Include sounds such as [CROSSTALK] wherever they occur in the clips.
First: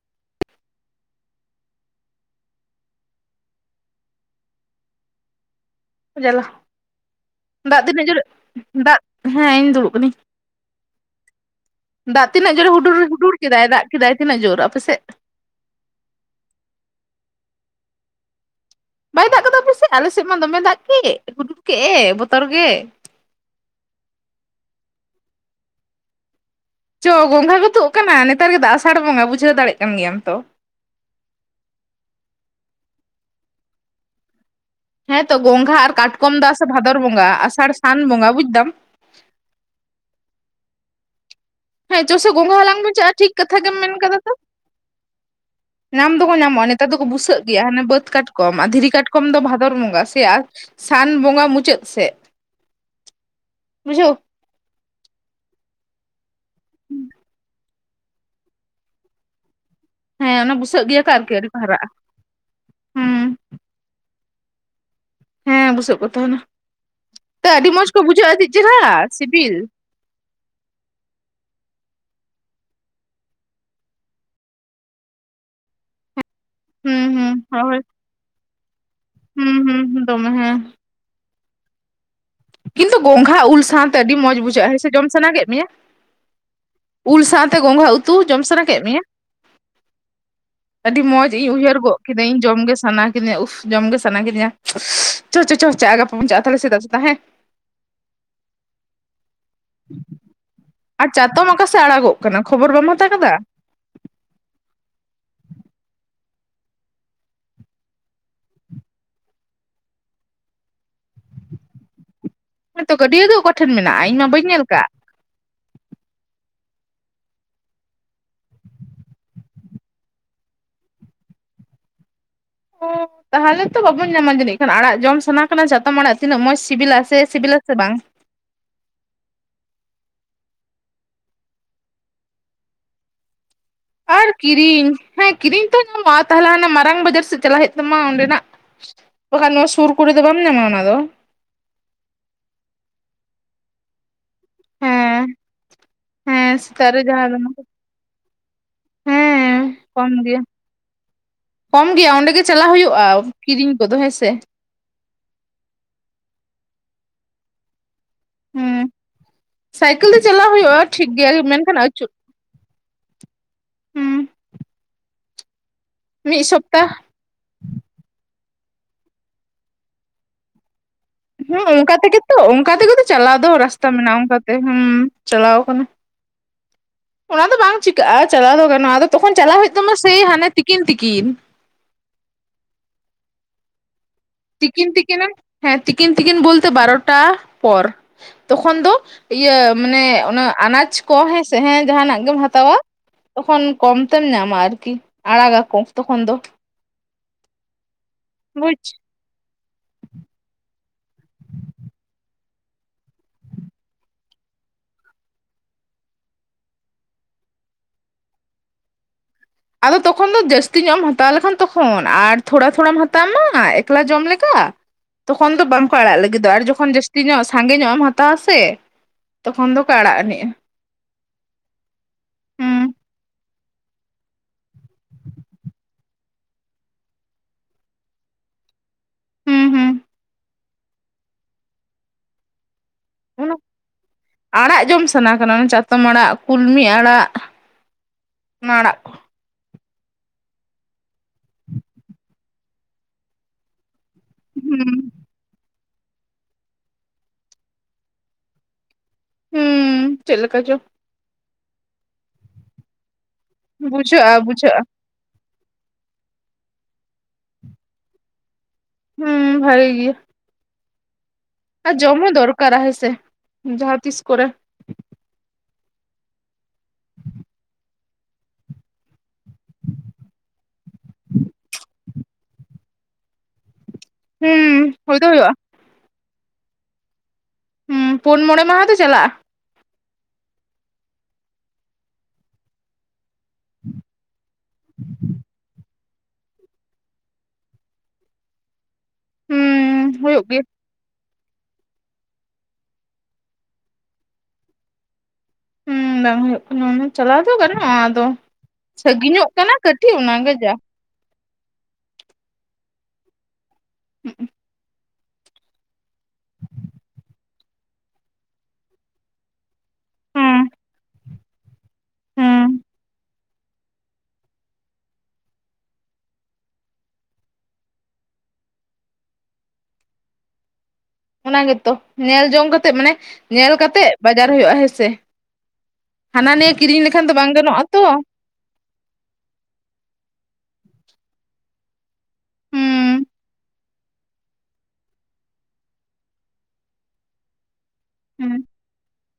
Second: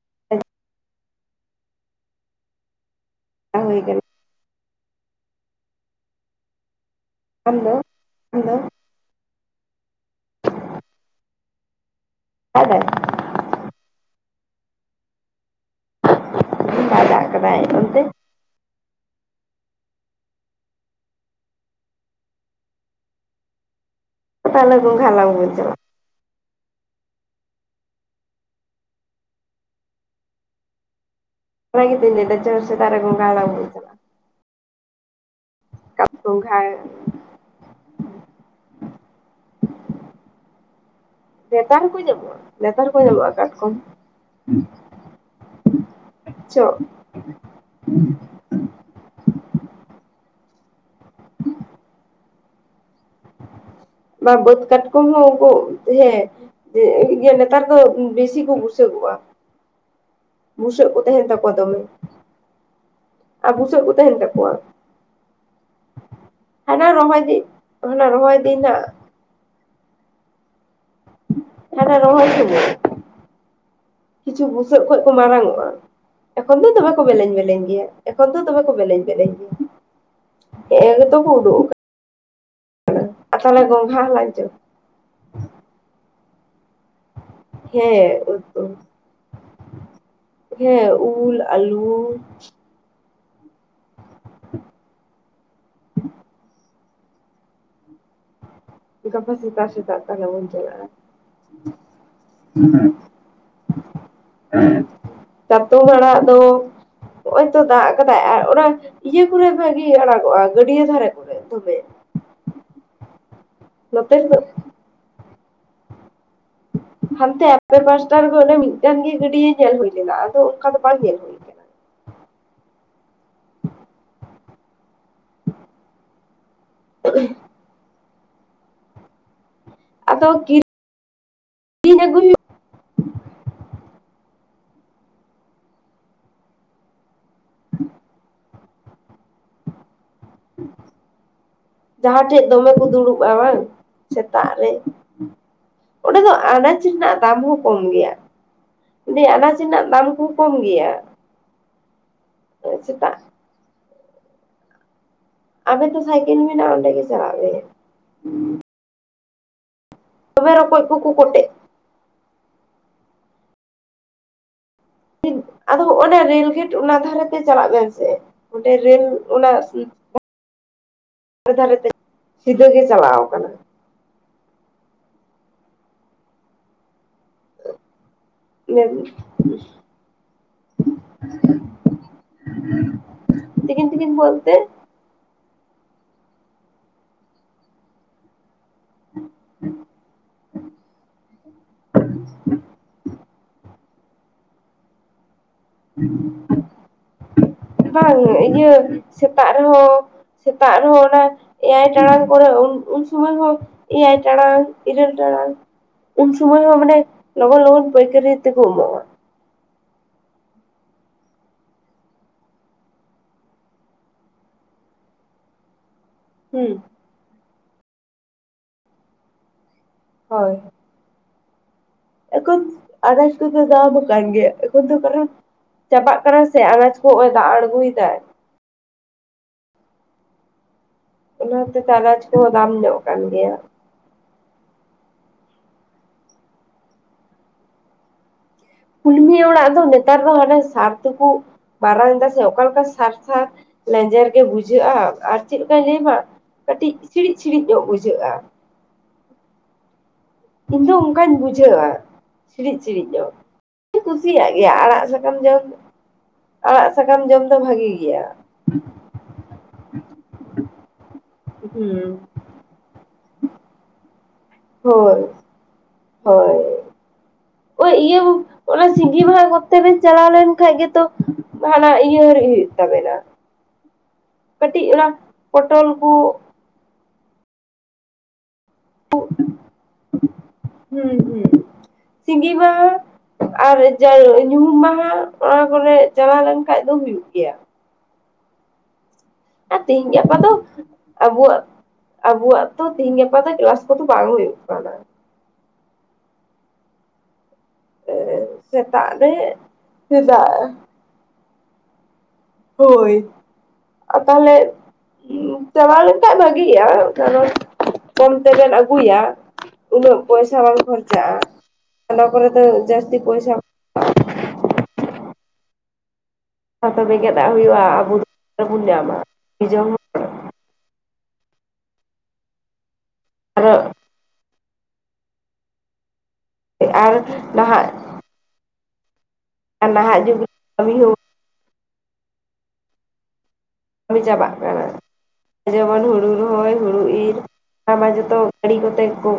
[UNINTELLIGIBLE] [UNINTELLIGIBLE] ᱡᱟᱞᱟ ᱟᱢ ᱫᱚ ᱫᱟᱜ ᱫᱤᱱᱟᱹᱜ ᱡᱚᱨ ᱟᱢ ᱫᱚ ᱫᱟᱜ ᱦᱮᱸ ᱤᱧ ᱫᱩᱲᱩᱵ ᱠᱟᱹᱱᱟᱹᱧ, ᱫᱟᱜ ᱛᱤᱱᱟᱹᱜ ᱵᱟᱭ ᱡᱚᱨᱮ ᱩᱰᱩ ᱫᱟᱜ ᱦᱩᱰᱩᱨ ᱪᱮᱫᱟᱭ ᱫᱟᱜ ᱠᱮᱫᱮᱫᱟᱭ ᱛᱤᱱᱟᱹᱜ ᱡᱨ ᱟᱯᱮᱥᱮᱫ? ᱵᱟᱭ ᱫᱟᱜ ᱚᱱᱛᱮ ᱵᱟᱭ ᱫᱟᱜ ᱠᱮᱫᱫᱟ ᱯᱮᱥᱮ ᱟᱞᱮ ᱥᱮᱫ ᱢᱟ ᱫᱚᱢᱮ ᱫᱟᱜ ᱠᱮᱫ ᱦᱩᱰᱩᱨ ᱠᱮᱫ ᱮ ᱵᱚᱛᱚᱨ ᱜᱮ ᱾ ᱛᱟᱦᱮᱞᱮ ᱜᱚᱝᱜᱷᱟ ᱦᱟᱞᱟᱝ ᱵᱚᱱ ᱪᱟᱞᱟᱜᱼᱟ ᱾ ᱪᱚ ᱜᱚᱝᱜᱷᱟ ᱠᱚ ᱛᱩᱜ ᱟᱠᱟᱱᱟ ᱱᱮᱛᱟᱨ ᱜᱮ ᱫᱟᱜ ᱟᱥᱟᱲ ᱵᱚᱸᱜᱟ ᱵᱩᱡᱷᱟᱹᱣ ᱫᱟᱲᱮᱭᱟᱜ ᱠᱟᱱ ᱜᱮᱭᱟᱢ ᱛᱚ ᱾ ᱚᱱᱟ ᱜᱮᱛᱩᱧ ᱞᱟᱹᱭ ᱫᱟ ᱪᱚ ᱥᱮᱛᱟᱜ ᱨᱮ ᱜᱚᱝᱜᱷᱟ ᱦᱟᱞᱟᱜ ᱵᱚᱱ ᱪᱟᱞᱟᱜᱼᱟ ᱾ ᱦᱮᱸ ᱛᱚ ᱜᱚᱝᱜᱷᱟ ᱟᱨ ᱠᱟᱴᱠᱚᱢ ᱫᱟᱥ ᱜᱚᱝᱜᱷᱟ ᱥᱮ ᱵᱷᱟᱫᱚᱨ ᱵᱚᱸᱜᱟ ᱟᱥᱟᱲ ᱥᱟᱱ ᱵᱚᱸᱜᱟ ᱵᱩᱡᱫᱟᱢ ᱱᱮᱛᱟᱨ ᱦᱚᱸᱠᱚ ᱦᱮᱸ ᱪᱟᱥᱮ ᱧᱟᱢᱚᱜᱼᱟ ᱜᱚᱝᱜᱟ ᱦᱟᱞᱟᱝ ᱱᱮᱛᱟᱨ ᱵᱚᱱ ᱦᱚᱸᱠᱚ ᱪᱟᱜᱼᱟ ᱴᱷᱤᱠ ᱧᱟᱢᱚᱜᱼᱟ ᱠᱟᱛᱷᱟ ᱠᱟᱴᱠᱚᱢ ᱜᱮᱢ ᱢᱮᱱ ᱠᱟᱫᱟ ᱛᱚ ᱾ ᱧᱟᱢ ᱫᱚᱠᱚ ᱪᱚ ᱧᱟᱢᱚᱜᱼᱟ ᱱᱮᱛᱟᱨ ᱫᱚᱠᱚ ᱵᱩᱥᱟᱹᱜ ᱜᱮᱭᱟ, ᱦᱟᱱᱮ ᱵᱟᱹᱫ ᱠᱟᱴ ᱠᱚᱢ ᱟᱨ ᱫᱷᱤᱨᱤ ᱠᱟᱴᱠᱚᱢ ᱫᱚ ᱵᱷᱟᱫᱚᱨ ᱵᱚᱸᱜᱟ, ᱥᱮ ᱥᱟᱱ ᱵᱚᱸᱜᱟ ᱢᱩᱪᱟᱹᱫ ᱥᱮᱫ, ᱵᱩᱡᱷᱟᱹᱣ ᱵᱟᱹᱫᱽ ᱠᱟᱴᱠᱚᱢ ᱩᱱᱠᱩ ᱦᱮᱸ ᱱᱮᱛᱟᱨ ᱦᱚᱭ ᱵᱮᱥᱤ ᱠᱚ ᱵᱩᱥᱟᱹᱜᱚᱜᱼᱟ ᱾ ᱦᱮᱸ ᱚᱱᱟ ᱵᱩᱥᱟᱹᱜ ᱠᱚ ᱜᱮᱭᱟ ᱛᱟᱦᱮᱱ ᱟᱨᱠᱤ ᱟᱹᱰᱤ ᱛᱟᱠᱚᱣᱟ ᱠᱚ ᱦᱟᱨᱟᱜᱼᱟ ᱫᱚᱢᱮ ᱦᱩᱸ ᱟᱨ ᱵᱩᱥᱟᱹᱜ ᱠᱚ ᱛᱟᱦᱮᱱ ᱛᱟᱠᱚᱣᱟ ᱾ ᱦᱮᱸ ᱵᱩᱥᱟᱹᱜ ᱠᱚ ᱛᱟᱦᱮᱱᱟ, ᱨᱚᱦᱚᱭ ᱫᱤᱱ ᱛᱚ ᱟᱹᱰᱤ ᱢᱚᱸᱡᱽ ᱠᱚ ᱦᱟᱱᱟ ᱵᱩᱡᱷᱟᱹᱜᱼᱟ ᱨᱚᱦᱚᱭ ᱟᱹᱰᱤ ᱫᱤᱱ ᱪᱮᱨᱦᱨᱟ ᱦᱟᱸᱜ ᱥᱤᱵᱤᱞ, ᱦᱮᱸ ᱨᱚᱦᱚᱭ ᱛᱮᱜᱮ, ᱠᱤᱪᱷᱩ ᱵᱩᱥᱟᱹᱜ ᱠᱷᱚᱡ ᱠᱚ ᱢᱟᱨᱟᱝ-ᱟ ᱾ ᱮᱠᱷᱚᱱ ᱫᱚ ᱛᱚᱵᱮ ᱦᱩᱸ ᱠᱚ ᱦᱩᱸ ᱵᱮᱞᱮᱧ ᱵᱮᱞᱮᱧ ᱨᱚᱦᱚᱭ ᱜᱮᱭᱟ, ᱮᱠᱷᱚᱱ ᱫᱚ ᱛᱚᱵᱮ ᱠᱚ ᱵᱮᱞᱮᱧ ᱵᱮᱞᱮᱧ ᱜᱮᱭᱟ ᱦᱩᱸ ᱾ ᱦᱩᱸ ᱫᱚᱢᱮ ᱦᱮᱸ ᱱᱮ ᱜᱮ ᱛᱚ ᱠᱚ ᱩᱰᱩᱜ ᱠᱤᱱᱛᱩ ᱜᱚᱝᱜᱷᱟ ᱩᱞ ᱥᱟᱶᱛᱮ ᱜᱚᱝᱜᱷᱟ ᱟᱹᱰᱤ ᱦᱟᱞᱟᱝ ᱢᱚᱸᱡᱽ ᱪᱚ ᱵᱩᱡᱷᱟᱹᱜ-ᱟ ᱦᱮᱸᱥᱮ ᱡᱚᱢ ᱥᱟᱱᱟ ᱠᱮᱫ ᱢᱮᱭᱟ ᱾ ᱩᱞ ᱥᱟᱶᱛᱮ, ᱱᱚᱛᱮ ᱜᱚᱸᱜᱷᱟ ᱩᱛᱩ ᱡᱚᱢ ᱥᱟᱱᱟ ᱠᱮᱫ ᱢᱮᱭᱟ, ᱦᱮᱸ ᱟᱹᱰᱤ ᱢᱚᱡᱽ ᱩᱞ ᱤᱧ ᱩᱭᱦᱟᱹᱨ ᱟᱹᱞᱩ ᱜᱚᱫ ᱠᱤᱫᱟᱹᱧ ᱾ ᱡᱚᱢ ᱜᱮ ᱥᱟᱱᱟ ᱠᱤᱫᱤᱧᱟ., ᱩᱦ ᱡᱚᱢ ᱜᱮ ᱥᱟᱱᱟ ᱠᱤᱫᱤᱧᱟ [UNINTELLIGIBLE] ᱡᱚᱢ ᱜᱮ ᱥᱟᱱᱟ ᱪᱚ ᱪᱚ ᱜᱟᱯᱟᱪᱟᱜ-ᱟ ᱛᱟᱦᱚᱞᱮ ᱥᱮᱛᱟᱜ ᱥᱮᱛᱟᱜ, ᱜᱟᱯᱟ ᱥᱮᱛᱟᱜ ᱥᱮᱛᱟᱜ ᱛᱟᱦᱞᱮ ᱵᱚᱱ ᱪᱟᱞᱟᱜ-ᱟ ᱾ ᱟᱨ ᱪᱟᱛᱚᱢ ᱚᱠᱟᱥᱮᱫ ᱟᱲᱟᱜᱚᱜ ᱠᱟᱱᱟ ᱠᱷᱚᱵᱚᱨ ᱵᱟᱢ ᱦᱟᱛᱟᱣ ᱠᱟᱫᱟ [INAUDIBLE] ᱪᱟᱛᱚᱢ ᱟᱲᱟᱜ ᱫᱚ, ᱱᱚᱜ ᱚᱭ ᱛᱚ ᱫᱟᱜ ᱟᱠᱟᱫᱟᱭ ᱟᱨ ᱚᱱᱟ ᱤᱭᱟᱹ ᱠᱚᱨᱮ ᱵᱷᱟᱜᱤ ᱟᱲᱟᱜᱚᱜ-ᱟ ᱜᱟᱹᱰᱭᱟ ᱫᱷᱟᱨᱮ ᱠᱚᱨᱮ ᱛᱚᱵᱮ, ᱱᱤᱛᱚᱜ ᱜᱟᱹᱰᱭᱟᱹ ᱫᱚ ᱚᱠᱟᱴᱷᱮᱱ ᱢᱮᱱᱟᱜ-ᱟ, ᱱᱚᱛᱮ ᱤᱧ ᱢᱟ ᱫᱚ ᱵᱟᱹᱧ ᱧᱮᱞ ᱟᱠᱟᱜ, ᱦᱟᱱᱛᱮ ᱟᱯᱮ ᱯᱟᱥᱴᱟ ᱨᱮᱦᱚ ᱚᱱᱮ ᱢᱤᱫᱴᱟᱝ ᱜᱮ ᱜᱟᱹᱰᱤ ᱧᱮᱞ ᱦᱩᱭ ᱞᱮᱱᱟ ᱟᱫᱚ ᱚᱱᱠᱟ ᱫᱚ ᱵᱟᱝ ᱧᱮᱞ ᱦᱚᱭ᱾ ᱛᱟᱦᱚᱞᱮ ᱛᱚ ᱵᱟᱵᱚᱱ ᱧᱟᱢᱟ ᱡᱟᱹᱱᱤᱡ ᱠᱷᱟᱱ ᱟᱲᱟᱜ ᱡᱚᱢ ᱥᱟᱱᱟ ᱠᱟᱱᱟ ᱡᱟᱛᱚᱢ ᱟᱲᱟᱜ ᱛᱤᱱᱟᱹᱜ ᱢᱚᱸᱡᱽ ᱥᱤᱵᱤᱞᱟ ᱥᱮᱭ ᱥᱤᱵᱤᱞᱟ ᱥᱮ ᱵᱟᱝ? ᱟᱫᱚ ᱠᱤ ᱠᱤᱨᱤᱧ ᱟᱹᱜᱩ ᱦᱩᱭᱩᱜ ᱟᱨ ᱠᱤᱨᱤᱧ ᱦᱮᱸ ᱠᱤᱨᱤᱧ ᱛᱮᱦᱚ ᱧᱟᱢᱚᱜ-ᱟ ᱛᱟᱦᱚᱞᱮ ᱦᱟᱱᱟ ᱢᱟᱨᱟᱝ ᱵᱟᱡᱟᱨ ᱥᱮᱫ ᱪᱟᱞᱟᱜ ᱦᱩᱭᱩᱜ ᱛᱟᱢᱟ ᱚᱸᱰᱮᱱᱟᱜ ᱵᱟᱠᱷᱟᱱ ᱱᱚᱣᱟ ᱥᱩᱨ ᱠᱚᱨᱮ ᱫᱚ ᱵᱟᱢ ᱧᱟᱢᱟ ᱚᱱᱟ ᱫᱚ᱾ ᱡᱟᱦᱟᱸ ᱴᱷᱮᱡ ᱫᱚᱢᱮ ᱠᱚ ᱫᱩᱲᱩᱵᱼᱟ ᱵᱟᱝ ᱥᱮᱛᱟᱜ ᱨᱮ᱾ ᱦᱮᱸ ᱚᱸᱰᱮ ᱫᱚ ᱦᱮᱸ ᱟᱱᱟᱡᱽ ᱥᱮᱛᱟᱜ ᱨᱮ ᱨᱮᱱᱟᱜ ᱫᱟᱢ ᱡᱟᱦᱟᱸ ᱦᱚᱸ ᱫᱚ ᱠᱚᱢ ᱜᱮᱭᱟ᱾ ᱢᱮᱱ ᱫᱤᱧ ᱟᱱᱟᱡ ᱨᱮᱱᱟᱜ ᱫᱟᱢ ᱠᱚ ᱠᱚᱢ ᱜᱮᱭᱟ᱾ ᱠᱚᱢ ᱜᱮᱭᱟ ᱚᱸᱰᱮ ᱜᱮ ᱪᱟᱞᱟᱜ ᱦᱩᱭᱩᱜᱼᱟ ᱥᱮᱛᱟᱜ ᱠᱤᱨᱤᱧ ᱠᱚᱫᱚ᱾ ᱦᱮᱸ ᱥᱮ? ᱟᱞᱮ ᱫᱚ ᱥᱟᱭᱠᱮᱞ ᱢᱮᱱᱟᱼᱟ ᱚᱸᱰᱮ ᱜᱮ ᱪᱟᱞᱟᱜ ᱟᱞᱮ᱾ ᱦᱮᱸ ᱥᱟᱭᱠᱮᱞ ᱛᱮ ᱪᱟᱞᱟ ᱦᱩᱭᱩᱜᱼᱟ ᱨᱚᱠᱚᱡ ᱠᱚᱠᱚ ᱴᱷᱤᱠ ᱜᱮᱭᱟ᱾ ᱠᱚᱴᱮᱡ ᱢᱮᱱᱠᱷᱟᱱ ᱟᱹᱪᱩᱨ ᱦᱩᱸ ᱟᱫᱚ ᱚᱱᱟ ᱢᱤᱫ ᱨᱮᱹᱞ ᱜᱮᱴ ᱥᱚᱯᱛᱟ ᱚᱱᱟ ᱫᱷᱟᱨᱮᱛᱮ ᱪᱟᱞᱟᱜ ᱵᱮᱱ ᱥᱮ ᱚᱸᱰᱮ ᱨᱮᱹᱞ ᱚᱱᱟ ᱦᱩᱸᱢ ᱫᱷᱟᱨᱮ ᱛᱮ ᱚᱱᱠᱟ ᱛᱮᱜᱮ ᱛᱚ ᱥᱤᱫᱟᱹ ᱚᱱᱠᱟ ᱜᱮ ᱛᱮᱜᱮᱛᱚ ᱪᱟᱞᱟᱣ ᱠᱟᱱᱟ ᱫᱚ ᱨᱟᱥᱛᱟ ᱢᱮᱱᱟᱜᱼᱟ ᱚᱱᱠᱟᱛᱮ ᱦᱩᱸᱢ ᱪᱟᱞᱟᱣ ᱠᱟᱱᱟ᱾ ᱚᱱᱟ ᱫᱚ ᱵᱟᱝ ᱪᱤᱠᱟᱹᱜᱼᱟ ᱪᱟᱞᱟᱣ ᱫᱚ ᱜᱟᱱᱚᱜᱼᱟ ᱟᱫᱚ ᱛᱚᱠᱷᱚᱱ ᱪᱟᱞᱟᱣ ᱦᱩᱭᱩᱜ ᱛᱟᱢᱟ ᱥᱮᱭ ᱦᱟᱱᱮ ᱛᱤᱠᱤᱱ ᱛᱤᱠᱤᱱ᱾ ᱛᱤᱠᱤᱱ ᱛᱤᱠᱤᱱ ᱵᱚᱞᱛᱮ? ᱛᱤᱠᱤᱱ ᱛᱤᱠᱤᱱ ᱦᱮᱸ ᱛᱤᱠᱤᱱ ᱛᱤᱠᱤᱱ ᱵᱚᱞᱛᱮ ᱵᱟᱨᱚᱴᱟ ᱯᱚᱨ᱾ ᱛᱚᱠᱷᱚᱱ ᱫᱚ ᱤᱭᱟᱹ ᱢᱟᱱᱮ ᱚᱱᱟ ᱟᱱᱟᱡ ᱠᱚ ᱦᱮᱸ ᱥᱮ ᱦᱮᱸ ᱡᱟᱦᱱᱟᱜ ᱜᱮᱢ ᱦᱟᱛᱟᱣᱟ ᱛᱚᱠᱷᱚᱱ ᱠᱚᱢ ᱛᱮᱢ ᱧᱟᱢᱼᱟ ᱟᱨᱠᱤ᱾ ᱟᱲᱟᱜᱟᱠᱚ ᱛᱚᱠᱷᱚᱱ ᱫᱚ ᱵᱟᱝ ᱤᱭᱟᱹ ᱵᱩᱡᱽ ᱥᱮᱛᱟᱜ ᱨᱮᱦᱚᱸ ᱥᱮᱛᱟᱜ ᱨᱮᱦᱚᱸ ᱚᱱᱟ ᱮᱭᱟᱭ ᱴᱟᱲᱟᱝ ᱠᱚᱨᱮ ᱩᱱ ᱥᱚᱢᱚᱭ ᱦᱚᱸ ᱮᱭᱟᱭ ᱴᱟᱲᱟᱝ ᱤᱨᱟᱹᱞ ᱴᱟᱲᱟᱝ᱾ ᱩᱱ ᱥᱚᱢᱚᱭ ᱦᱚᱸ ᱢᱟᱱᱮ ᱞᱚᱜᱚᱱ ᱞᱚᱜᱚᱱ ᱯᱟᱹᱭᱠᱟᱨᱤ ᱛᱮᱠᱚ ᱮᱢᱚᱜᱼᱟ᱾ ᱟᱫᱚ ᱛᱚᱠᱷᱚᱱ ᱫᱚ ᱡᱟᱹᱥᱛᱤ ᱧᱚᱜ ᱮᱢ ᱦᱟᱛᱟᱣ ᱞᱮᱠᱷᱟᱱ ᱛᱚᱠᱷᱚᱱ ᱟᱨ ᱛᱷᱚᱲᱟ ᱛᱷᱚᱲᱟᱢ ᱦᱟᱛᱟᱣ ᱢᱟ ᱮᱠᱞᱟ ᱡᱚᱢ ᱞᱮᱠᱟ ᱛᱚᱠᱷᱚᱱ ᱫᱚ ᱵᱟᱝᱠᱚ ᱟᱲᱟᱜ ᱞᱟᱜᱤᱫ ᱞᱟᱹᱜᱤᱫ ᱫᱚᱜᱼᱟ ᱟᱨ ᱦᱩᱸ ᱡᱚᱠᱷᱚᱱ ᱡᱟᱹᱥᱛᱤ ᱧᱚᱜ ᱥᱟᱸᱜᱮ ᱧᱚᱜ ᱮᱢ ᱦᱟᱛᱟᱣᱼᱟ ᱥᱮ ᱛᱚᱠᱷᱚᱱ ᱫᱚᱠᱚ ᱟᱲᱟᱜ ᱟᱱᱤᱡᱼᱟ᱾ ᱦᱳᱭ ᱮᱠᱷᱚᱱ ᱟᱱᱟᱡ ᱠᱚᱫᱚ ᱫᱟᱢ ᱫᱚ ᱠᱟᱱ ᱜᱮᱭᱟ ᱮᱠᱷᱚᱱ ᱫᱚ ᱠᱟᱨᱚᱱ ᱪᱟᱵᱟᱜ ᱠᱟᱱᱟ ᱥᱮ ᱟᱱᱟᱡ ᱠᱚ ᱱᱚᱜᱼᱚᱭ ᱫᱟᱜ ᱟᱬᱜᱚᱭ ᱫᱟᱭ᱾ ᱦᱩᱸ ᱦᱩᱸ ᱚᱱᱟ ᱦᱚᱛᱮᱫ ᱛᱮ ᱟᱱᱟᱡ ᱠᱚᱦᱚᱸ ᱫᱟᱢ ᱧᱚᱜ ᱠᱟᱱ ᱚᱱᱟ ᱜᱮᱭᱟ᱾ ᱟᱲᱟᱜ ᱡᱚᱢ ᱥᱟᱱᱟ ᱠᱟᱱᱟ ᱚᱱᱟ ᱪᱟᱛᱚᱢ ᱟᱲᱟᱜ ᱠᱩᱞᱢᱤ ᱟᱲᱟᱜ ᱚᱱᱟ ᱟᱲᱟᱜ᱾ ᱠᱚ ᱠᱩᱞᱢᱤ ᱚᱲᱟᱜ ᱫᱚ ᱱᱮᱛᱟᱨ ᱦᱚᱸ ᱦᱟᱱᱮ ᱥᱟᱨ ᱛᱮᱠᱩ ᱢᱟᱨᱟᱝ ᱮᱫᱟ ᱥᱮ ᱚᱠᱟᱞᱮᱠᱟ ᱥᱟᱨ ᱥᱟᱨ ᱞᱮᱸᱡᱮᱨ ᱜᱮ ᱦᱩᱸ ᱵᱩᱡᱷᱟᱹᱜᱼᱟ ᱟᱨ ᱪᱮᱫ ᱞᱮᱠᱟᱧ ᱞᱟᱹᱭᱟᱢᱟ ᱠᱟᱹᱴᱤᱡ ᱪᱤᱲᱤᱡ ᱥᱤᱲᱤᱡ ᱧᱚᱜ ᱵᱩᱡᱷᱟᱹᱜᱼᱟ᱾ ᱦᱩᱸ ᱪᱮᱫ ᱞᱮᱠᱟ ᱪᱚ ᱤᱧ ᱫᱚ ᱚᱱᱠᱟᱧ ᱵᱩᱡᱷᱟᱹᱣᱼᱟ ᱥᱤᱬᱤᱡ ᱥᱤᱬᱤᱡ ᱧᱚᱜ᱾ ᱵᱩᱡᱷᱟᱹᱜᱼᱟ ᱠᱩᱥᱤᱭᱟᱜ ᱜᱮᱭᱟ ᱵᱩᱡᱷᱟᱹᱜᱼᱟ ᱟᱲᱟᱜ ᱥᱟᱠᱟᱢ ᱡᱚᱢ ᱟᱲᱟᱜ ᱥᱟᱠᱟᱢ ᱡᱚᱢ ᱫᱚ ᱵᱷᱟᱜᱤ ᱜᱮᱭᱟ᱾ ᱦᱩᱸ ᱵᱷᱟᱹᱜᱤ ᱜᱮᱭᱟ᱾ ᱟᱨ ᱦᱩᱸ ᱡᱚᱢᱽᱦᱚ ᱫᱚᱨᱠᱟᱨᱟ ᱦᱳᱭ ᱥᱮ ᱡᱟᱦᱟᱸ ᱛᱤᱥ ᱠᱚᱨᱮ᱾ ᱦᱳᱭ ᱦᱳᱭ [INAUDIBLE] ᱦᱚᱸᱜᱼᱚᱭ ᱤᱭᱟᱹ ᱚᱱᱟ ᱥᱤᱸᱜᱤ ᱢᱟᱦᱟ ᱠᱚᱛᱮ ᱵᱮᱱ ᱪᱟᱞᱟᱣ ᱞᱮᱱᱠᱷᱟᱡ ᱜᱮᱛᱚ ᱡᱟᱦᱟᱱᱟᱜ ᱤᱭᱟᱹ ᱨᱤᱜ ᱦᱩᱭᱩᱜ ᱛᱟᱵᱮᱱᱟ ᱦᱩᱸ ᱠᱟᱹᱴᱤᱡ ᱚᱱᱟ ᱦᱩᱭ ᱫᱚ ᱦᱩᱭᱩᱜᱼᱟ ᱯᱚᱴᱚᱞ ᱠᱚ᱾ ᱦᱩᱸ ᱯᱳᱱ ᱢᱚᱬᱮ ᱢᱟᱦᱟ ᱫᱚ ᱪᱟᱞᱟᱜᱼᱟ᱾ ᱦᱩᱸ ᱦᱩᱸ ᱥᱤᱸᱜᱤᱢᱟᱦᱟ ᱟᱨ ᱡᱟ ᱧᱩᱦᱩᱢ ᱢᱟᱦᱟ ᱚᱱᱟ ᱠᱚᱨᱮᱜ ᱪᱟᱞᱟᱣ ᱞᱮᱱᱠᱟᱡ ᱫᱚ ᱦᱩᱭᱩᱜ ᱜᱮᱭᱟ᱾ ᱟᱨ ᱛᱮᱦᱤᱧ ᱦᱩᱸ ᱜᱟᱯᱟ ᱦᱩᱭᱩᱜ ᱫᱚ ᱜᱮᱭᱟ ᱟᱵᱚᱣᱟᱜ ᱟᱵᱚᱣᱟᱜ ᱛᱚ ᱛᱤᱦᱤᱧ ᱜᱟᱯᱟ ᱫᱚ ᱠᱮᱞᱟᱥ ᱠᱚᱫᱚ ᱵᱟᱝ ᱦᱩᱭᱩᱜ ᱠᱟᱱᱟ᱾ ᱦᱩᱸ ᱵᱟᱝ ᱦᱩᱭᱩᱜ ᱠᱟᱱᱟ ᱪᱟᱞᱟᱣ ᱫᱚ ᱜᱟᱱᱚᱜ ᱦᱚᱸ ᱟᱫᱚ ᱥᱮᱛᱟᱜ ᱨᱮ ᱥᱟᱺᱜᱤᱧᱚᱜ ᱠᱟᱱᱟ ᱠᱟᱹᱴᱤᱡ ᱚᱱᱟᱜᱮ ᱡᱟ᱾ ᱪᱮᱫᱟᱜ ᱦᱳᱭ ᱟᱨ ᱛᱟᱦᱚᱞᱮ ᱪᱟᱞᱟᱣ ᱞᱮᱱᱠᱷᱟᱡ ᱵᱷᱟᱜᱤᱜᱼᱟ ᱠᱟᱨᱚᱱ ᱠᱚᱢ ᱛᱮᱵᱮᱱ ᱟᱹᱜᱩᱭᱟᱹ ᱾ ᱩᱱᱟᱹᱜ ᱯᱚᱭᱥᱟ ᱦᱩᱸ ᱵᱟᱝ ᱠᱷᱚᱨᱪᱟᱜᱼᱟ᱾ ᱱᱚᱭᱟ ᱠᱚᱨᱮ ᱫᱚ ᱦᱩᱸ ᱡᱟᱹᱥᱛᱤ ᱯᱚᱭᱥᱟ ᱵᱮᱸᱜᱮᱫᱟᱜ ᱦᱩᱭᱩᱜᱼᱟ ᱟᱵᱚ ᱫᱚ ᱚᱵᱟ ᱨᱮᱵᱚᱱ ᱧᱟᱢᱟ [UNINTELLIGIBLE] ᱚᱱᱟ ᱜᱮᱛᱚ ᱧᱮᱞ ᱡᱚᱝ ᱠᱟᱛᱮᱜ ᱢᱟᱱᱮ ᱟᱨᱚ ᱧᱮᱞ ᱠᱟᱛᱮᱜ ᱵᱟᱡᱟᱨ ᱦᱩᱭᱩᱜᱼᱟ ᱦᱮᱸᱥᱮ᱾ ᱦᱟᱱᱟ ᱱᱤᱭᱟᱹ ᱠᱤᱨᱤᱧ ᱟᱨ ᱞᱮᱠᱷᱟᱱ ᱫᱚ ᱵᱟᱝ ᱜᱟᱱᱚᱜᱼᱟ ᱱᱟᱦᱟᱜ ᱛᱚ᱾ ᱟᱨ ᱱᱟᱦᱟᱜ ᱡᱩᱜᱽ ᱨᱮ ᱠᱟᱹᱢᱤ ᱦᱚᱸ ᱦᱩᱸ ᱪᱟᱵᱟᱜ ᱠᱟᱱᱟ ᱡᱮᱢᱚᱱ ᱦᱩᱲᱩ ᱨᱚᱦᱚᱭ ᱦᱩᱲᱩ ᱤᱨ ᱟᱭᱢᱟ ᱡᱚᱛᱚ ᱦᱩᱸ ᱜᱟᱹᱲᱤ ᱠᱚᱛᱮᱜᱮ ᱠᱚ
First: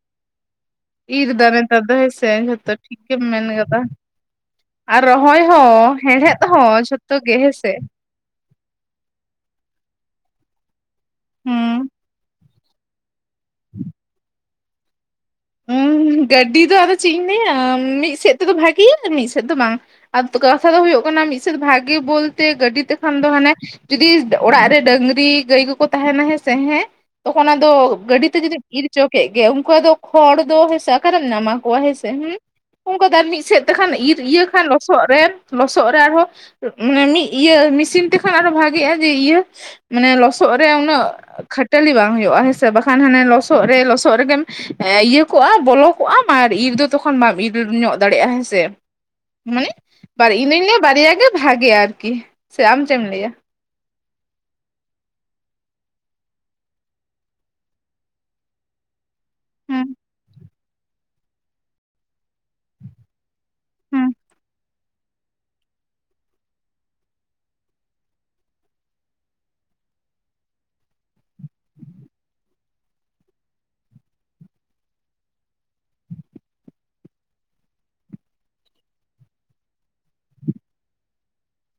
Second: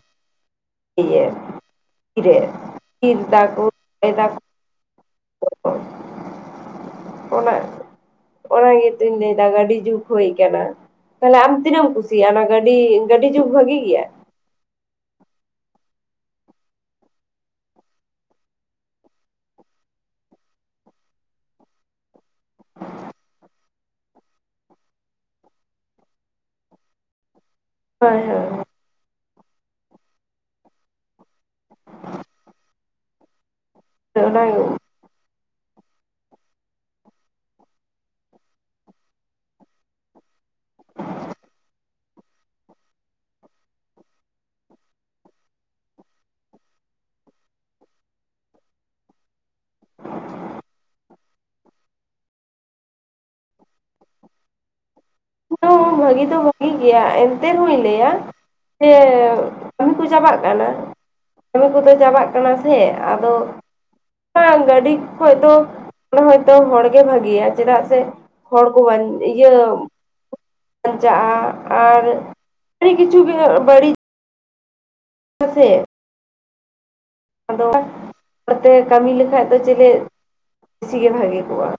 ᱤᱨ ᱤᱭᱟᱹ ᱫᱟ ᱱᱮᱛᱟᱨ ᱫᱚ ᱦᱮᱸᱥᱮ ᱛᱤᱨᱮ ᱡᱷᱚᱛᱚ ᱴᱷᱤᱠ ᱤᱨ ᱜᱮᱢ ᱢᱮᱱ ᱫᱟᱠᱚ ᱠᱟᱫᱟ ᱨᱚᱦᱚᱭ ᱫᱟᱠᱚ ᱟᱨ ᱨᱚᱦᱚᱭ ᱦᱚᱸ ᱦᱮᱲᱦᱮᱫ ᱦᱚᱸ ᱡᱷᱚᱛᱚ ᱜᱮ ᱚᱱᱟ ᱦᱮᱸᱥᱮ ᱚᱱᱟ ᱜᱮᱛᱚᱧ ᱞᱟᱹᱭᱮᱫᱟ ᱜᱟᱹᱰᱤ ᱡᱩᱜ ᱦᱩᱭ ᱠᱟᱱᱟ ᱛᱟᱞᱦᱮ ᱟᱢ ᱦᱩᱸ ᱛᱤᱱᱟᱹᱜ ᱮᱢ ᱠᱩᱥᱤᱭᱟᱜᱼᱟ ᱚᱱᱟ ᱜᱟᱹᱰᱤ? ᱜᱟᱹᱰᱤ ᱡᱩᱜᱽ ᱵᱷᱟᱹᱜᱤ ᱜᱮᱭᱟ᱾ ᱦᱩᱸ ᱜᱟᱹᱰᱤ ᱫᱚ ᱟᱫᱚ ᱪᱮᱜ ᱤᱧ ᱞᱟᱹᱭᱟ ᱢᱤᱫ ᱥᱮᱫ ᱛᱮᱫᱚ ᱵᱷᱟᱜᱮᱭᱟ ᱢᱤᱫ ᱥᱮᱫ ᱫᱚ ᱵᱟᱝ ᱾ ᱟᱫᱚ ᱠᱟᱛᱷᱟ ᱫᱚ ᱦᱳᱭᱳᱜ ᱠᱟᱱᱟ ᱢᱤᱫ ᱥᱮᱫ ᱵᱷᱟᱜᱮ ᱵᱚᱞᱛᱮ ᱜᱟᱹᱰᱤ ᱛᱮᱠᱷᱟᱱ ᱫᱚ ᱦᱟᱱᱮ ᱡᱩᱫᱤ ᱚᱲᱟᱜ ᱨᱮ ᱰᱟᱹᱝᱨᱤ ᱜᱟᱹᱭ ᱠᱚᱠᱚ ᱛᱟᱦᱮᱱᱟ ᱦᱮᱸ ᱥᱮ ᱦᱮᱸ ᱾ ᱛᱚᱠᱷᱚᱱ ᱟᱫᱚ ᱦᱳᱭ ᱜᱟᱹᱰᱤ ᱛᱮ ᱦᱳᱭ ᱡᱩᱫᱤᱢ ᱤᱨ ᱪᱚ ᱠᱮᱜ ᱜᱮ ᱩᱱᱠᱩ ᱟᱫᱚ ᱦᱚᱲ ᱫᱚ ᱦᱮᱸᱥᱮ ᱟᱠᱟᱨᱮᱢ ᱧᱟᱢᱟ ᱠᱚᱣᱟ ᱦᱮᱸᱥᱮ ᱦᱮᱸ ᱩᱝᱠᱚ ᱫᱚ ᱟᱨ ᱢᱤᱫ ᱥᱮᱫ ᱛᱮᱠᱷᱟᱱ ᱤᱨ ᱚᱱᱟ ᱤᱭᱟᱹ ᱠᱷᱟᱱ ᱞᱚᱥ ᱞᱚᱥᱚᱜ ᱨᱮᱢ ᱞᱚᱥᱚᱜ ᱨᱮ ᱟᱨᱦᱚᱸ ᱢᱟᱱᱮ ᱢᱤᱜ ᱤᱭᱟᱹ ᱢᱤᱥᱤᱱ ᱛᱮᱠᱷᱟᱱ ᱟᱨᱦᱚᱸ ᱵᱷᱟᱜᱮᱜᱼᱟ ᱡᱮ ᱤᱭᱟᱹ ᱢᱟᱱᱮ ᱞᱚᱥᱚᱜ ᱨᱮ ᱩᱱᱟᱹᱜ ᱠᱷᱟᱹᱴᱟᱹᱞᱤ ᱵᱟᱝ ᱦᱩᱭᱩᱜᱼᱟ ᱦᱮᱸᱥᱮ ᱵᱟᱠᱷᱟᱱ ᱦᱟᱱᱮ ᱞᱚᱥᱚᱜ ᱨᱮ ᱞᱚᱥᱚᱜ ᱨᱮᱜᱮᱢ ᱤᱭᱟᱹ ᱠᱚᱜᱼᱟ ᱵᱚᱞᱚ ᱠᱚᱜᱼᱟᱢ ᱟᱨ ᱤᱨ ᱫᱚ ᱛᱚᱠᱷᱚᱱ ᱵᱟᱢ ᱤᱨ ᱧᱚᱜ ᱫᱟᱲᱮᱭᱟᱜᱼᱟ ᱦᱮᱸᱥᱮ᱾ ᱢᱟᱱᱮ ᱵᱟᱨ ᱤᱧᱫᱩᱧ ᱞᱟᱹᱭᱟ ᱵᱟᱨᱭᱟ ᱜᱮ ᱵᱷᱟᱜᱮᱭᱟ ᱟᱨᱠᱤ ᱥᱮ ᱟᱢ ᱪᱮᱜ ᱮᱢ ᱞᱟᱹᱭᱟ᱾ ᱦᱮ ᱵᱷᱟᱹᱜᱤ ᱫᱚ ᱵᱷᱟᱹᱜᱤ ᱜᱮᱭᱟ ᱮᱱᱛᱮ ᱨᱮᱦᱚᱧ ᱞᱟᱹᱭᱟ ᱡᱮ ᱦᱮᱸ ᱠᱟᱹᱢᱤ ᱠᱚ ᱪᱟᱵᱟᱜ ᱠᱟᱱᱟ ᱠᱟᱹᱢᱤ ᱠᱚᱫᱚ ᱪᱟᱵᱟᱜ ᱠᱟᱱᱟ ᱥᱮ ᱟᱫᱚ ᱦᱮᱸ ᱵᱟᱝ ᱜᱟᱹᱰᱤ ᱠᱷᱚᱡ ᱫᱚ ᱦᱚᱭᱛᱚ ᱦᱚᱲ ᱜᱮ ᱵᱷᱟᱹᱜᱮᱭᱟ ᱪᱮᱫᱟᱜ ᱥᱮ ᱦᱚᱲ ᱠᱚ ᱵᱟᱝ ᱤᱭᱟᱹ ᱵᱟᱧᱪᱟᱜᱼᱟ ᱟᱨ ᱟᱹᱰᱤ ᱠᱤᱪᱷᱩ ᱵᱟᱹᱲᱤᱡ ᱭᱟᱥᱮ᱾ ᱟᱫᱚ ᱦᱚᱲᱛᱮ ᱠᱟᱹᱢᱤ ᱞᱮᱠᱷᱟᱡ ᱫᱚ ᱪᱮᱞᱮ [INAUDIBLE] ᱥᱤ ᱜᱮ ᱵᱷᱟᱜᱮ ᱠᱚᱜᱼᱟ ᱾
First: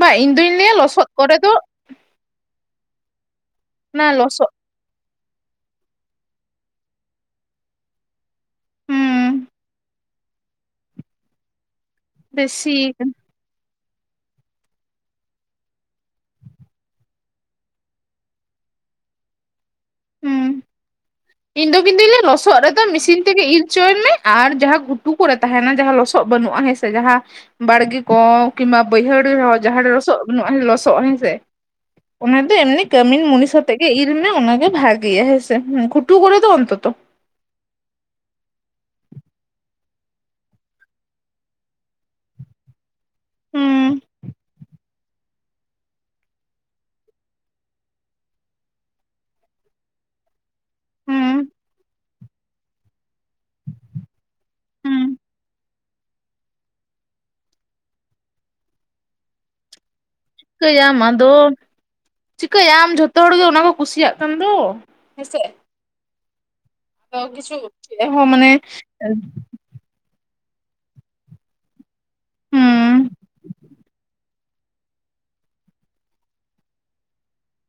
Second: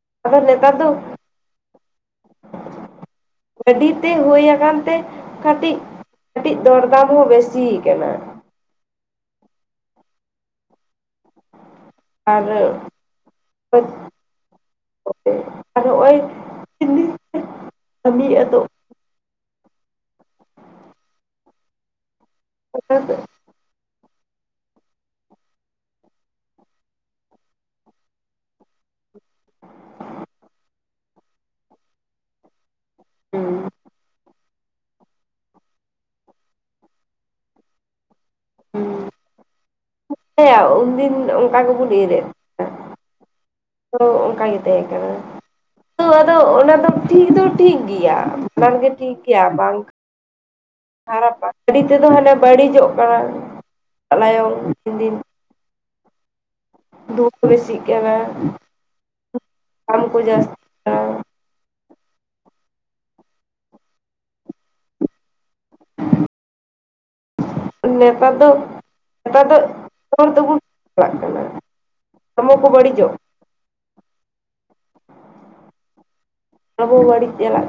ᱵᱟ ᱤᱧ ᱟᱫᱚ ᱫᱩᱧ ᱞᱟᱹᱭᱟ ᱱᱮᱛᱟᱨ ᱫᱚ ᱞᱚᱥᱚᱫ ᱠᱚᱨᱮ ᱫᱚ ᱜᱟᱹᱰᱤ ᱚᱱᱟ ᱛᱮ ᱦᱳᱭ ᱞᱚᱥᱚᱫ ᱟᱠᱟᱱ ᱛᱮ ᱠᱟᱹᱴᱤᱡ ᱠᱟᱹᱴᱤᱡ ᱫᱚᱨᱫᱟᱢ ᱦᱚᱸ ᱵᱮᱥᱤᱭᱟ ᱠᱟᱱᱟ᱾ ᱦᱩᱸ ᱟᱨ ᱵᱮᱥᱤ ᱦᱩᱸ [INAUDIBLE] ᱟᱨ ᱦᱚᱜᱼᱚᱭ [UNINTELLIGIBLE] ᱠᱟᱹᱢᱤ ᱟᱫᱚ ᱦᱩᱸ ᱤᱧ ᱫᱚ ᱠᱤᱱᱛᱩᱧ ᱞᱟᱹᱭᱟ ᱞᱚᱥᱚᱫ ᱨᱮᱫᱚ ᱠᱟᱱᱟ ᱢᱤᱥᱤᱱ ᱛᱮᱜᱮ ᱤᱨᱪᱚᱭ ᱢᱮ ᱟᱨ ᱡᱟᱦᱟᱸ ᱜᱷᱩᱛᱩ ᱠᱚᱨᱮ ᱛᱟᱦᱮᱱᱟ ᱡᱟᱦᱟᱸ ᱞᱚᱥᱚᱜ ᱵᱟᱹᱱᱩᱜᱼᱟ ᱦᱮᱸᱥᱮ ᱡᱟᱦᱟᱸ ᱵᱟᱲᱜᱮ ᱠᱚ ᱠᱤᱝᱵᱟ ᱵᱟᱹᱭᱦᱟᱹᱲ ᱨᱮᱦᱚᱸ ᱡᱟᱦᱟᱸᱲᱮ ᱞᱚᱥᱚᱜ ᱵᱟᱹᱱᱩᱜᱼᱟ ᱞᱚᱥ ᱦᱮᱸᱥᱮ ᱚᱱᱟ ᱫᱚ ᱮᱢᱱᱤ ᱠᱟᱹᱢᱤᱱ ᱢᱩᱱᱤᱥᱟᱛᱮᱜ ᱜᱮ ᱤᱨ ᱢᱮ ᱚᱱᱟᱜᱮ ᱵᱷᱟᱜᱮᱭᱟ ᱦᱮᱸ ᱥᱮ ᱦᱩᱸ ᱜᱷᱩᱴᱩ ᱠᱚᱨᱮ ᱫᱚ ᱚᱱᱛᱚᱛᱚ ᱾ ᱦᱮ [UNINTELLIGIBLE] ᱩᱱᱫᱤᱱ ᱚᱱᱠᱟ ᱜᱮᱵᱚᱱ ᱤᱨ ᱮᱫ ᱦᱮᱸ ᱛᱚ ᱚᱱᱠᱟ ᱜᱮᱮ ᱛᱟᱦᱮᱸ ᱠᱟᱱᱟ ᱛ ᱟᱫᱚ ᱚᱱᱟ ᱫᱚ ᱴᱷᱤᱠ ᱫᱚ ᱴᱷᱤᱠ ᱜᱮᱭᱟ ᱵᱟᱱ ᱜᱮ ᱴᱷᱤᱠ ᱜᱮᱭᱟ ᱵᱟᱝ᱾ ᱦᱟᱨᱟᱯᱟ ᱦᱩᱸ ᱜᱟᱹᱟᱹᱨᱰᱤ ᱛᱮᱫᱚ ᱦᱟᱱᱮ ᱵᱟᱹᱲᱤᱡᱚᱜ ᱠᱟᱱᱟ ᱞᱟᱭᱚᱝ ᱫᱤᱱ ᱦᱩᱸ ᱫᱷᱩᱵ ᱵᱮᱥᱤᱜ ᱠᱟᱱᱟ ᱠᱚ ᱡᱟᱥ ᱪᱷᱤᱠᱟᱹᱭᱟᱢ ᱟᱫᱚ ᱪᱤᱠᱟᱭᱟᱢ ᱡᱷᱚᱛᱚ ᱦᱚᱲ ᱜᱮ ᱚᱱᱟ ᱠᱚ ᱠᱩᱥᱤᱭᱟᱜ ᱠᱟᱱ ᱫᱚ ᱦᱮᱸᱥᱮ᱾ ᱛᱚ ᱠᱤᱪᱷᱩ ᱱᱮᱛᱟᱨ ᱫᱚ ᱮᱦᱳᱢᱟᱱᱮ ᱱᱮᱛᱟᱨ ᱫᱚ [UNINTELLIGIBLE] ᱠᱚ ᱦᱩᱸ ᱵᱟᱹᱲᱤᱡᱚᱜ [UNINTELLIGIBLE] ᱵᱟᱹᱲᱤᱡ ᱪᱟᱞᱟᱜ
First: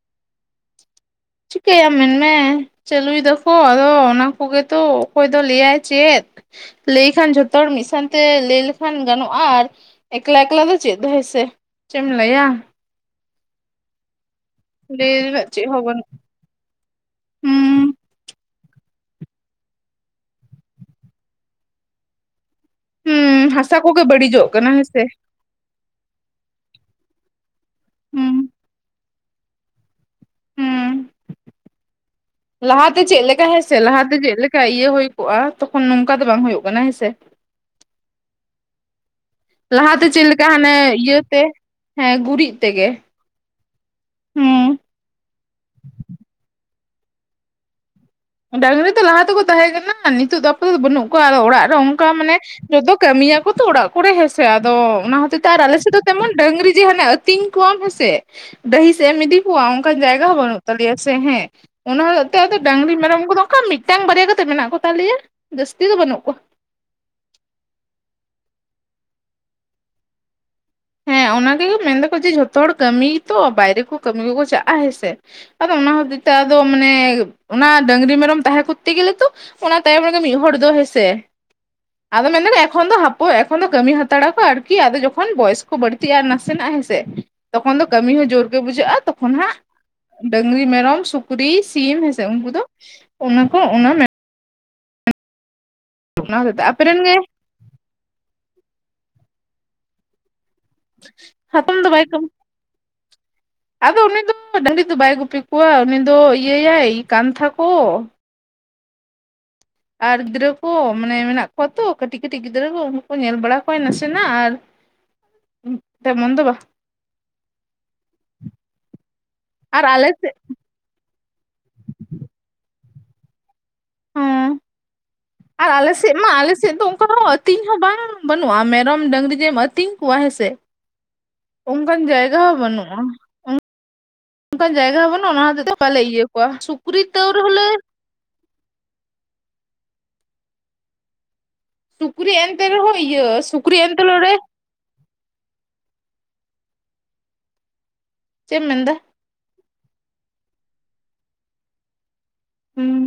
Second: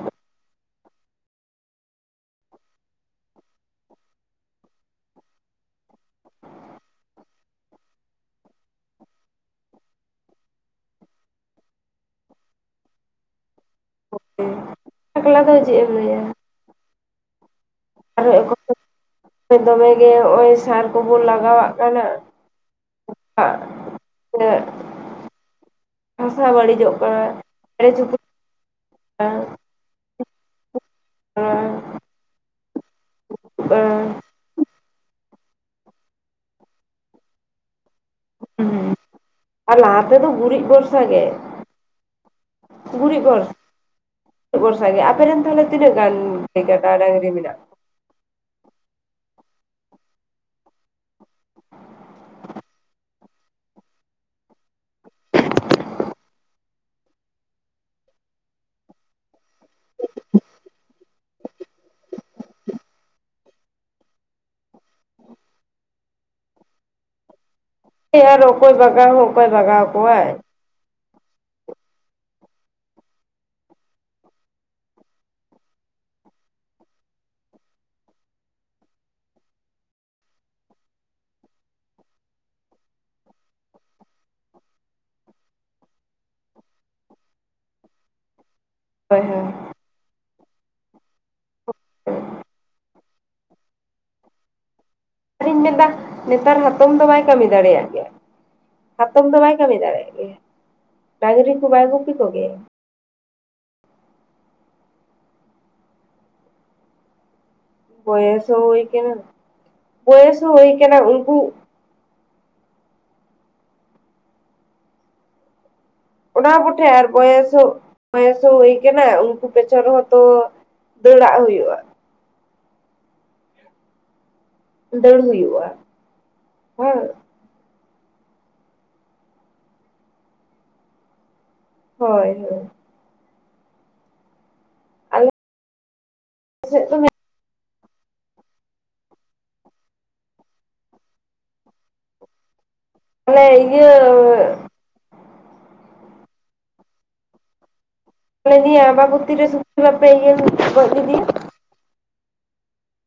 ᱪᱤᱠᱟᱹᱭᱟᱢ ᱢᱮᱱ ᱢᱮ ᱾ ᱪᱟᱹᱞᱩᱭ ᱫᱟᱠᱚ ᱟᱫᱚ ᱚᱱᱟ ᱠᱚᱜᱮ ᱛᱚ ᱚᱠᱚᱭ ᱫᱚ ᱞᱟᱹᱭᱟᱭ ᱪᱮᱫ? ᱞᱟᱹᱭ ᱠᱷᱟᱱ ᱡᱷᱚᱛᱚ ᱦᱚᱲ ᱢᱤᱫ ᱥᱟᱶᱛᱮ ᱞᱟᱹᱭ ᱞᱮᱠᱷᱟᱱ ᱜᱟᱱᱚᱜᱼᱟ ᱟᱨ ᱮᱠᱞᱟ ᱮᱠᱞᱟ ᱫᱚ ᱪᱮᱫ ᱫᱚ ᱦᱳᱭ ᱥᱮ ᱪᱮᱫ ᱮᱢ ᱞᱟᱹᱭᱟ? ᱞᱟᱹᱭ [UNINTELLIGIBLE] ᱮᱠᱞᱟ ᱨᱮᱱᱟᱜ ᱫᱚ ᱪᱮᱢ ᱮᱢ ᱞᱟᱹᱭᱟ? ᱦᱩᱸᱻ [UNINTELLIGIBLE] ᱫᱚᱢᱮ ᱜᱮ ᱱᱚᱜᱼᱚᱭ ᱥᱟᱨ ᱠᱚᱵᱚᱱ ᱞᱟᱜᱟᱣᱟᱜ ᱠᱟᱱᱟ᱾ ᱦᱩᱸ ᱦᱟᱥᱟ ᱠᱚᱜᱮ ᱵᱟᱹᱲᱤᱡᱚᱜ ᱠᱟᱱᱟ ᱦᱮᱸᱥᱮ ᱾ ᱦᱟᱥᱟ ᱵᱟᱹᱲᱤᱡᱚᱜ ᱠᱟᱱᱟ ᱪᱮᱬᱮ ᱦᱩᱸ [UNINTELLIGIBLE] ᱦᱩᱸ [UNINTELLIGIBLE] ᱞᱟᱦᱟᱛᱮ ᱪᱮᱫ ᱞᱮᱠᱟ ᱦᱮᱸᱥᱮ ᱞᱟᱦᱟᱛᱮ ᱦᱩᱸ ᱪᱮᱫ ᱞᱮᱠᱟ ᱤᱭᱟᱹ ᱦᱩᱭ ᱠᱚᱜᱼᱟ ᱛᱚᱠᱷᱚᱱ ᱱᱚᱝᱠᱟ ᱫᱚ ᱵᱟᱝ ᱦᱩᱭᱩᱜ ᱠᱟᱱᱟ ᱦᱮᱸᱥᱮ ᱦᱮᱸ ᱟᱨ ᱞᱟᱦᱟ ᱞᱟᱦᱟᱛᱮ ᱪᱮᱫ ᱛᱮᱫᱚ ᱞᱮᱠᱟ ᱜᱩᱨᱤᱡ ᱦᱟᱱᱮ ᱵᱷᱚᱨᱥᱟ ᱜᱮ ᱤᱭᱟᱹᱛᱮ ᱦᱮᱸ ᱜᱩᱨᱤᱡ ᱛᱮᱜᱮ ᱜᱩᱨᱤᱡ ᱵᱷᱚᱨᱥᱟ ᱦᱩᱸ ᱵᱷᱚᱨᱥᱟ ᱜᱮ ᱟᱯᱮ ᱨᱮᱱ ᱛᱟᱦᱚᱞᱮ ᱛᱤᱱᱟᱹᱜ ᱜᱟᱱ‌ ᱜᱟᱹᱭ, ᱠᱟᱰᱟ, ᱰᱟᱹᱟᱝᱨᱤ ᱢᱮᱱᱟᱜᱼᱟ ᱰᱟᱝᱨᱤ ᱛᱚ ᱞᱟᱦᱟ ᱛᱮᱠᱚ ᱛᱟᱦᱮᱸ ᱠᱟᱱᱟ ᱱᱤᱛᱚᱜ ᱫᱚ [UNINTELLIGIBLE] ᱫᱚ ᱵᱟᱹᱱᱩᱜ ᱠᱚᱣᱟ ᱟᱫᱚ ᱚᱲᱟᱜ ᱨᱮ ᱚᱱᱠᱟ ᱢᱟᱱᱮ ᱡᱚᱛᱚ ᱠᱟᱹᱢᱤᱭᱟᱠᱚ ᱛᱚ ᱚᱲᱟᱜ ᱠᱚᱨᱮ ᱦᱮᱸᱥᱮ ᱟᱫᱚ ᱚᱱᱟ ᱦᱚᱛᱮᱡ ᱛᱮ ᱟᱞᱮ ᱥᱮᱫ ᱫᱚ ᱛᱮᱢᱚᱱ ᱰᱟᱹᱝᱨᱤ ᱡᱮ ᱦᱟᱱᱮ ᱟᱛᱤᱧ ᱠᱚᱣᱟᱢ ᱦᱮᱸ ᱥᱮ ᱰᱟᱹᱦᱤ ᱥᱮᱫ ᱮᱢ ᱤᱫᱤ ᱠᱚᱣᱟ ᱚᱱᱠᱟᱱ ᱡᱟᱭᱜᱟ ᱦᱚᱸ ᱵᱟᱹᱱᱩᱜ ᱛᱟᱞᱮᱭᱟ ᱥᱮ ᱦᱮᱸ ᱚᱱᱟ ᱦᱚᱛᱮᱛᱮ ᱟᱫᱚ ᱰᱟᱹᱝᱨᱤ ᱢᱮᱨᱚᱢ ᱠᱚᱫᱚ ᱚᱱᱠᱟ ᱢᱤᱫᱴᱟᱝ ᱵᱟᱨᱭᱟ ᱠᱟ ᱠᱟᱛᱮᱫ ᱢᱮᱱᱟᱜ ᱠᱚ ᱛᱟᱞᱮᱭᱟ ᱡᱟᱹᱥᱛᱤ ᱫᱚ ᱵᱟᱹᱱᱩᱜ ᱠᱚᱣᱟ ᱟᱨ ᱚᱠᱚᱭ ᱵᱟᱜᱟᱣ ᱦᱚᱸ ᱚᱠᱚᱭ ᱵᱟᱜᱟᱣ ᱠᱚᱣᱟᱭ ᱦᱮᱸ ᱚᱱᱟ ᱜᱮᱠᱚ ᱢᱮᱱ ᱫᱟᱠᱚ ᱡᱮ ᱡᱷᱚᱛᱚ ᱦᱚᱲ ᱠᱟᱹᱢᱤ ᱛᱚ ᱵᱟᱭᱨᱮ ᱠᱚ ᱠᱟᱹᱢᱤ ᱠᱚᱠᱚ ᱪᱟᱜᱼᱟ ᱦᱮᱸᱥᱮ ᱟᱫᱚ ᱚᱱᱟ ᱦᱚᱛᱮᱡ ᱛᱮ ᱟᱫᱚ ᱢᱟᱱᱮ ᱚᱱᱟ ᱰᱟᱹᱝᱨᱤ ᱢᱮᱨᱚᱢ ᱛᱟᱦᱮᱸ ᱠᱚᱨᱛᱮ ᱜᱮᱞᱮ ᱛᱚ ᱚᱱᱟ ᱛᱟᱭᱚᱢ ᱨᱮᱜᱮ ᱢᱤᱫ ᱦᱚᱲ ᱫᱚ ᱦᱮᱸᱥᱮ ᱟᱫᱚ ᱢᱮᱱᱫᱟ ᱮᱠᱷᱚᱱ ᱫᱚ ᱠᱟᱹᱢᱤ ᱦᱟᱛᱟᱲᱟ ᱠᱚ ᱟᱨᱠᱤ ᱡᱚᱠᱷᱚᱱ ᱵᱚᱭᱚᱥ ᱠᱚ ᱵᱟᱹᱲᱛᱤᱜᱼᱟ ᱟᱨ ᱱᱟᱥᱮᱱᱟᱜ ᱦᱮᱸᱥᱮ ᱛᱚᱠᱷᱚᱱ ᱫᱚ ᱠᱟᱹᱢᱤ ᱦᱚᱸ ᱡᱳᱨ ᱜᱮ ᱵᱩᱡᱷᱟᱹᱜᱼᱟ ᱦᱳᱭ ᱛᱚᱠᱷᱚᱱ ᱦᱳᱭ ᱦᱟᱸᱜ ᱰᱟᱹᱝᱨᱤ, ᱢᱮᱨᱚᱢ, ᱥᱩᱠᱨᱤ, ᱥᱤᱢ ᱦᱮᱸᱥᱮ ᱩᱱᱠᱩ ᱫᱚ ᱚᱱᱟ ᱠᱚ ᱚᱱᱟ ᱤᱧ ᱢᱮᱱᱫᱟ ᱚᱱᱟ ᱦᱚᱛᱮᱡ ᱱᱮᱛᱟᱨ ᱛᱮ ᱦᱟᱛᱚᱢ ᱟᱯᱮᱨᱮᱱ ᱫᱚ ᱜᱮ ᱵᱟᱭ ᱠᱟᱹᱢᱤ ᱮᱫᱟ? ᱫᱟᱲᱮᱭᱟᱜ ᱜᱮᱭᱟ ᱦᱟᱛᱚᱢ ᱫᱚ ᱵᱟᱭ ᱠᱟᱹᱢᱤ ᱫᱟᱲᱮᱭᱟᱜ ᱜᱮᱭᱟ? ᱰᱟᱝᱨᱤ ᱠᱚ ᱦᱟᱛᱚᱢ ᱵᱟᱭ ᱫᱚ ᱜᱩᱯᱤ ᱠᱟᱹᱢᱤ ᱠᱚᱜᱮᱭᱟ? ᱟᱫᱚ ᱩᱱᱤ ᱫᱚ ᱰᱟᱹᱝᱨᱤ ᱫᱚ ᱵᱟᱭ ᱜᱩᱯᱤ ᱠᱚᱣᱟ ᱩᱱᱤ ᱫᱚ ᱤᱭᱟᱹᱭᱟᱭ ᱠᱟᱱᱛᱷᱟ ᱠᱚ ᱵᱚᱭᱮᱥ ᱦᱚ ᱦᱚᱭ ᱠᱟᱱᱟ ᱟᱨ ᱵᱚᱭᱮᱥ ᱜᱤᱫᱽᱨᱟᱹ ᱦᱚᱸ ᱠᱚ ᱦᱩᱭ ᱠᱟᱱᱟ ᱢᱟᱱᱮ ᱩᱱᱠᱩ ᱢᱮᱱᱟᱜ ᱠᱚᱣᱟ ᱛᱚ ᱠᱟᱹᱴᱤᱡ ᱠᱟᱹᱴᱤᱡ ᱜᱤᱫᱽᱨᱟᱹ ᱠᱚ ᱩᱱᱠᱩ ᱧᱮᱞ ᱵᱟᱲᱟ ᱠᱚᱣᱟᱭ ᱱᱟᱥᱮᱱᱟᱜ ᱟᱨ ᱛᱮᱢᱚᱱ ᱫᱚ ᱚᱱᱟ ᱵᱟᱝ ᱠᱚᱴᱷᱮ ᱟᱨ ᱵᱚᱭᱮᱥ ᱦᱚ ᱵᱚᱭᱮᱥ ᱦᱚ ᱦᱩᱭ ᱠᱟᱱᱟ ᱩᱱᱠᱩ ᱯᱮᱪᱷᱚᱱ ᱟᱨ ᱨᱮᱦᱚᱸ ᱟᱞᱮ ᱛᱚ ᱥᱮᱫ ᱫᱟᱹᱲᱟᱜ ᱦᱩᱭᱩᱜᱼᱟ ᱦᱚᱸ ᱫᱟᱹᱲ ᱦᱩᱭᱩᱜ ᱟᱨ ᱟᱞᱮ ᱥᱮᱫ ᱢᱟ ᱟᱞᱮ ᱥᱮᱫ ᱫᱚ ᱚᱱᱠᱟ ᱟᱹᱛᱤᱧ ᱦᱚᱸ ᱵᱟᱝ ᱵᱟᱹᱱᱩᱜᱼᱟ ᱢᱮᱨᱚᱢ ᱰᱟᱹᱝᱨᱤ ᱡᱮᱢ ᱟᱹᱛᱤᱧ ᱠᱚᱣᱟ ᱦᱮᱸᱥᱮ ᱚᱱᱠᱟᱱ ᱦᱳᱭ ᱡᱟᱭᱜᱟ ᱦᱳᱭ ᱦᱚᱸ ᱵᱟᱹᱱᱩᱜᱼᱟ᱾ ᱚᱱᱠᱟᱱ ᱡᱟᱭᱜᱟ ᱟᱞᱮ ᱵᱟᱹᱱᱩᱜᱼᱟ ᱚᱱᱟ ᱦᱚᱛᱮᱛᱮ ᱵᱟᱞᱮ ᱤᱭᱟᱹ ᱠᱚᱣᱟ ᱥᱮᱫ ᱫᱚ ᱥᱩᱠᱨᱤ ᱛᱟᱹᱣ ᱨᱮᱦᱚ ᱞᱮ ᱥᱩᱠᱨᱤ ᱮᱱᱛᱮ ᱨᱮᱦᱚᱸ ᱤᱭᱟᱹ ᱟᱞᱮ ᱥᱩᱠᱨᱤ ᱤᱭᱟᱹ ᱮᱱᱛᱮᱞᱚ ᱨᱮ ᱢᱮᱱ ᱪᱮᱫ ᱮᱢ ᱫᱤᱱ ᱢᱮᱱᱫᱟ ᱟᱵᱟᱵᱩᱛᱤ [INAUDIBLE] ᱜᱚᱡ ᱞᱮᱫᱮᱭᱟ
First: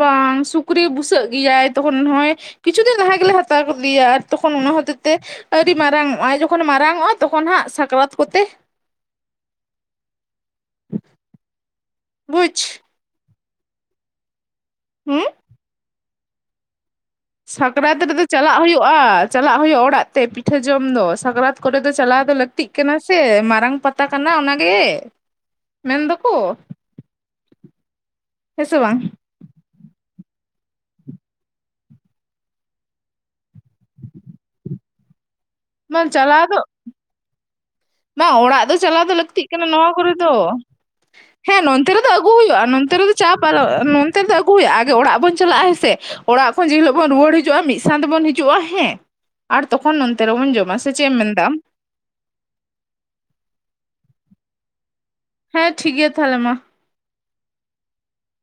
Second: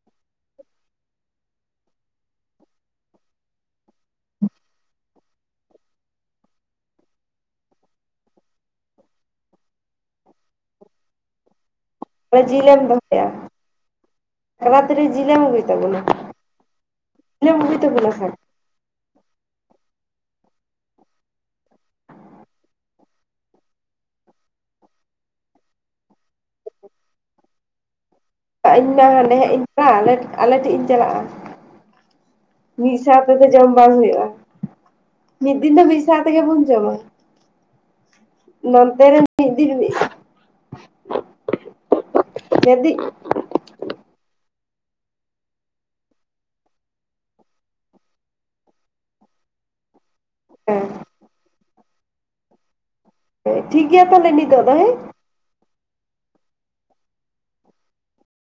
ᱵᱟᱝ ᱥᱩᱠᱨᱤ ᱵᱩᱥᱟᱹᱜ ᱜᱮᱭᱟᱭ ᱛᱚᱠᱷᱚᱱ ᱱᱚᱜᱚᱭ ᱠᱤᱪᱷᱩ ᱫᱤᱱ ᱞᱟᱦᱟ ᱜᱮᱞᱮ ᱦᱟᱛᱟᱣ ᱠᱮᱫᱮᱭᱟ ᱟᱨ ᱛᱚᱠᱷᱚᱱ ᱚᱱᱟ ᱦᱚᱛᱮᱡ ᱛᱮ ᱟᱹᱣᱨᱤ ᱢᱟᱨᱟᱝᱚᱜ ᱟᱭ ᱡᱚᱠᱷᱚᱱ ᱢᱟᱨᱟᱝᱚᱜᱼᱟ ᱛᱚᱠᱷᱚᱱ ᱦᱟᱸᱜ ᱥᱟᱠᱨᱟᱛ ᱠᱚᱛᱮ ᱚᱱᱮ ᱵᱩᱡᱽ ᱡᱤᱞ ᱮᱢ [UNINTELLIGIBLE] ᱛᱤᱨᱮ ᱦᱩᱸ ᱡᱤᱞ ᱮᱢ ᱟᱹᱜᱩᱭ ᱛᱟᱵᱚᱱᱟ? ᱡᱤᱞᱮᱢ ᱟᱹᱜᱩᱭ ᱥᱟᱠᱨᱟᱛ ᱛᱟᱵᱚᱱᱟ ᱨᱮᱫᱚ ᱥᱮ ᱪᱟᱞᱟᱜ ᱦᱩᱭᱩᱜᱼᱟ ᱾ ᱪᱟᱞᱟᱜ ᱦᱩᱭᱩᱜᱼᱟ ᱚᱲᱟᱜ ᱛᱮ ᱯᱤᱴᱷᱟᱹ ᱡᱚᱢ ᱫᱚ ᱥᱟᱠᱨᱟᱛ ᱠᱚᱨᱮ ᱫᱚ ᱪᱟᱞᱟᱣ ᱫᱚ ᱞᱟᱹᱠᱛᱤᱜ ᱠᱟᱱᱟ ᱥᱮ ᱢᱟᱨᱟᱝ ᱯᱟᱛ ᱛᱟ ᱠᱟᱱᱟ ᱚᱱᱟᱜᱮ ᱢᱮᱱ ᱫᱚᱠᱚ ᱦᱮᱸ ᱥᱮ ᱟᱧ ᱵᱟᱝ ᱢᱟ ᱦᱟᱸᱰᱮ ᱦᱟᱸᱜ ᱤᱧ ᱪᱟᱞᱟᱜᱼᱟ [INAUDIBLE] ᱟᱞᱮ ᱟᱞᱮ ᱴᱷᱮᱱ ᱤᱧ ᱪᱟᱞᱟᱜᱼᱟ ᱢᱤᱫ ᱥᱟᱶ ᱛᱮᱫᱚ ᱡᱚᱢ ᱵᱟᱝ ᱦᱩᱭᱩᱜᱼᱟ ᱢᱤᱫ ᱫᱤᱱ ᱫᱚ ᱢᱤᱫ ᱵᱟᱝ ᱥᱟᱶ ᱛᱮᱜᱮ ᱪᱟᱞᱟᱣ ᱫᱚ ᱵᱚᱱ ᱡᱚᱢᱟ ᱵᱟᱝ ᱚᱲᱟᱜ ᱫᱚ ᱪᱟᱞᱟᱣ ᱱᱚᱱᱛᱮ ᱫᱚ ᱨᱮ ᱞᱟᱹᱠᱛᱤᱜ ᱢᱤᱫ ᱠᱟᱱᱟ ᱫᱤᱱ ᱱᱚᱣᱟ ᱢᱤᱫ ᱠᱚᱨᱮ ᱫᱚ ᱦᱮᱸ ᱱᱚᱱᱛᱮ ᱨᱮᱫᱚ ᱟᱹᱜᱩ ᱦᱩᱭᱩᱜᱼᱟ ᱱᱚᱱᱛᱮ ᱫᱤᱱ ᱨᱮᱫᱚ ᱪᱟᱯ ᱱᱚᱱᱛᱮ ᱫᱚ ᱟᱹᱜᱩ ᱦᱩᱭᱩᱜᱼᱟ ᱟᱜᱮ ᱚᱲᱟᱜ ᱵᱚᱱ ᱪᱟᱞᱟᱜᱼᱟ ᱦᱮ ᱥᱮ ᱚᱲᱟᱜ ᱠᱷᱚᱱ ᱡᱮ ᱦᱤᱞᱳᱜ ᱵᱚᱱ ᱨᱩᱣᱟᱹᱲ ᱦᱤᱡᱩᱜᱼᱟ ᱢᱤᱫ ᱥᱟᱶ ᱛᱮᱵᱚᱱ ᱦᱤᱡᱩᱜ ᱦᱤᱡᱩᱜᱼᱟ ᱦᱮᱸ ᱟᱨ ᱛᱚᱠᱷᱚᱱ ᱱᱚᱱᱛᱮ ᱨᱮᱵᱚᱱ ᱡᱚᱢᱟ ᱦᱮᱸ ᱥᱮ ᱪᱮᱫ ᱮᱢ ᱢᱮᱱᱫᱟ ᱟᱢ ᱴᱷᱤᱠ ᱜᱮᱭᱟ ᱛᱟᱦᱚᱞᱮ ᱱᱤᱛᱚᱜ ᱫᱚ ᱦᱮᱸ ᱦᱮᱸ ᱴᱷᱤᱠ ᱜᱮᱭᱟ ᱛᱟᱦᱚᱞᱮ ᱢᱟ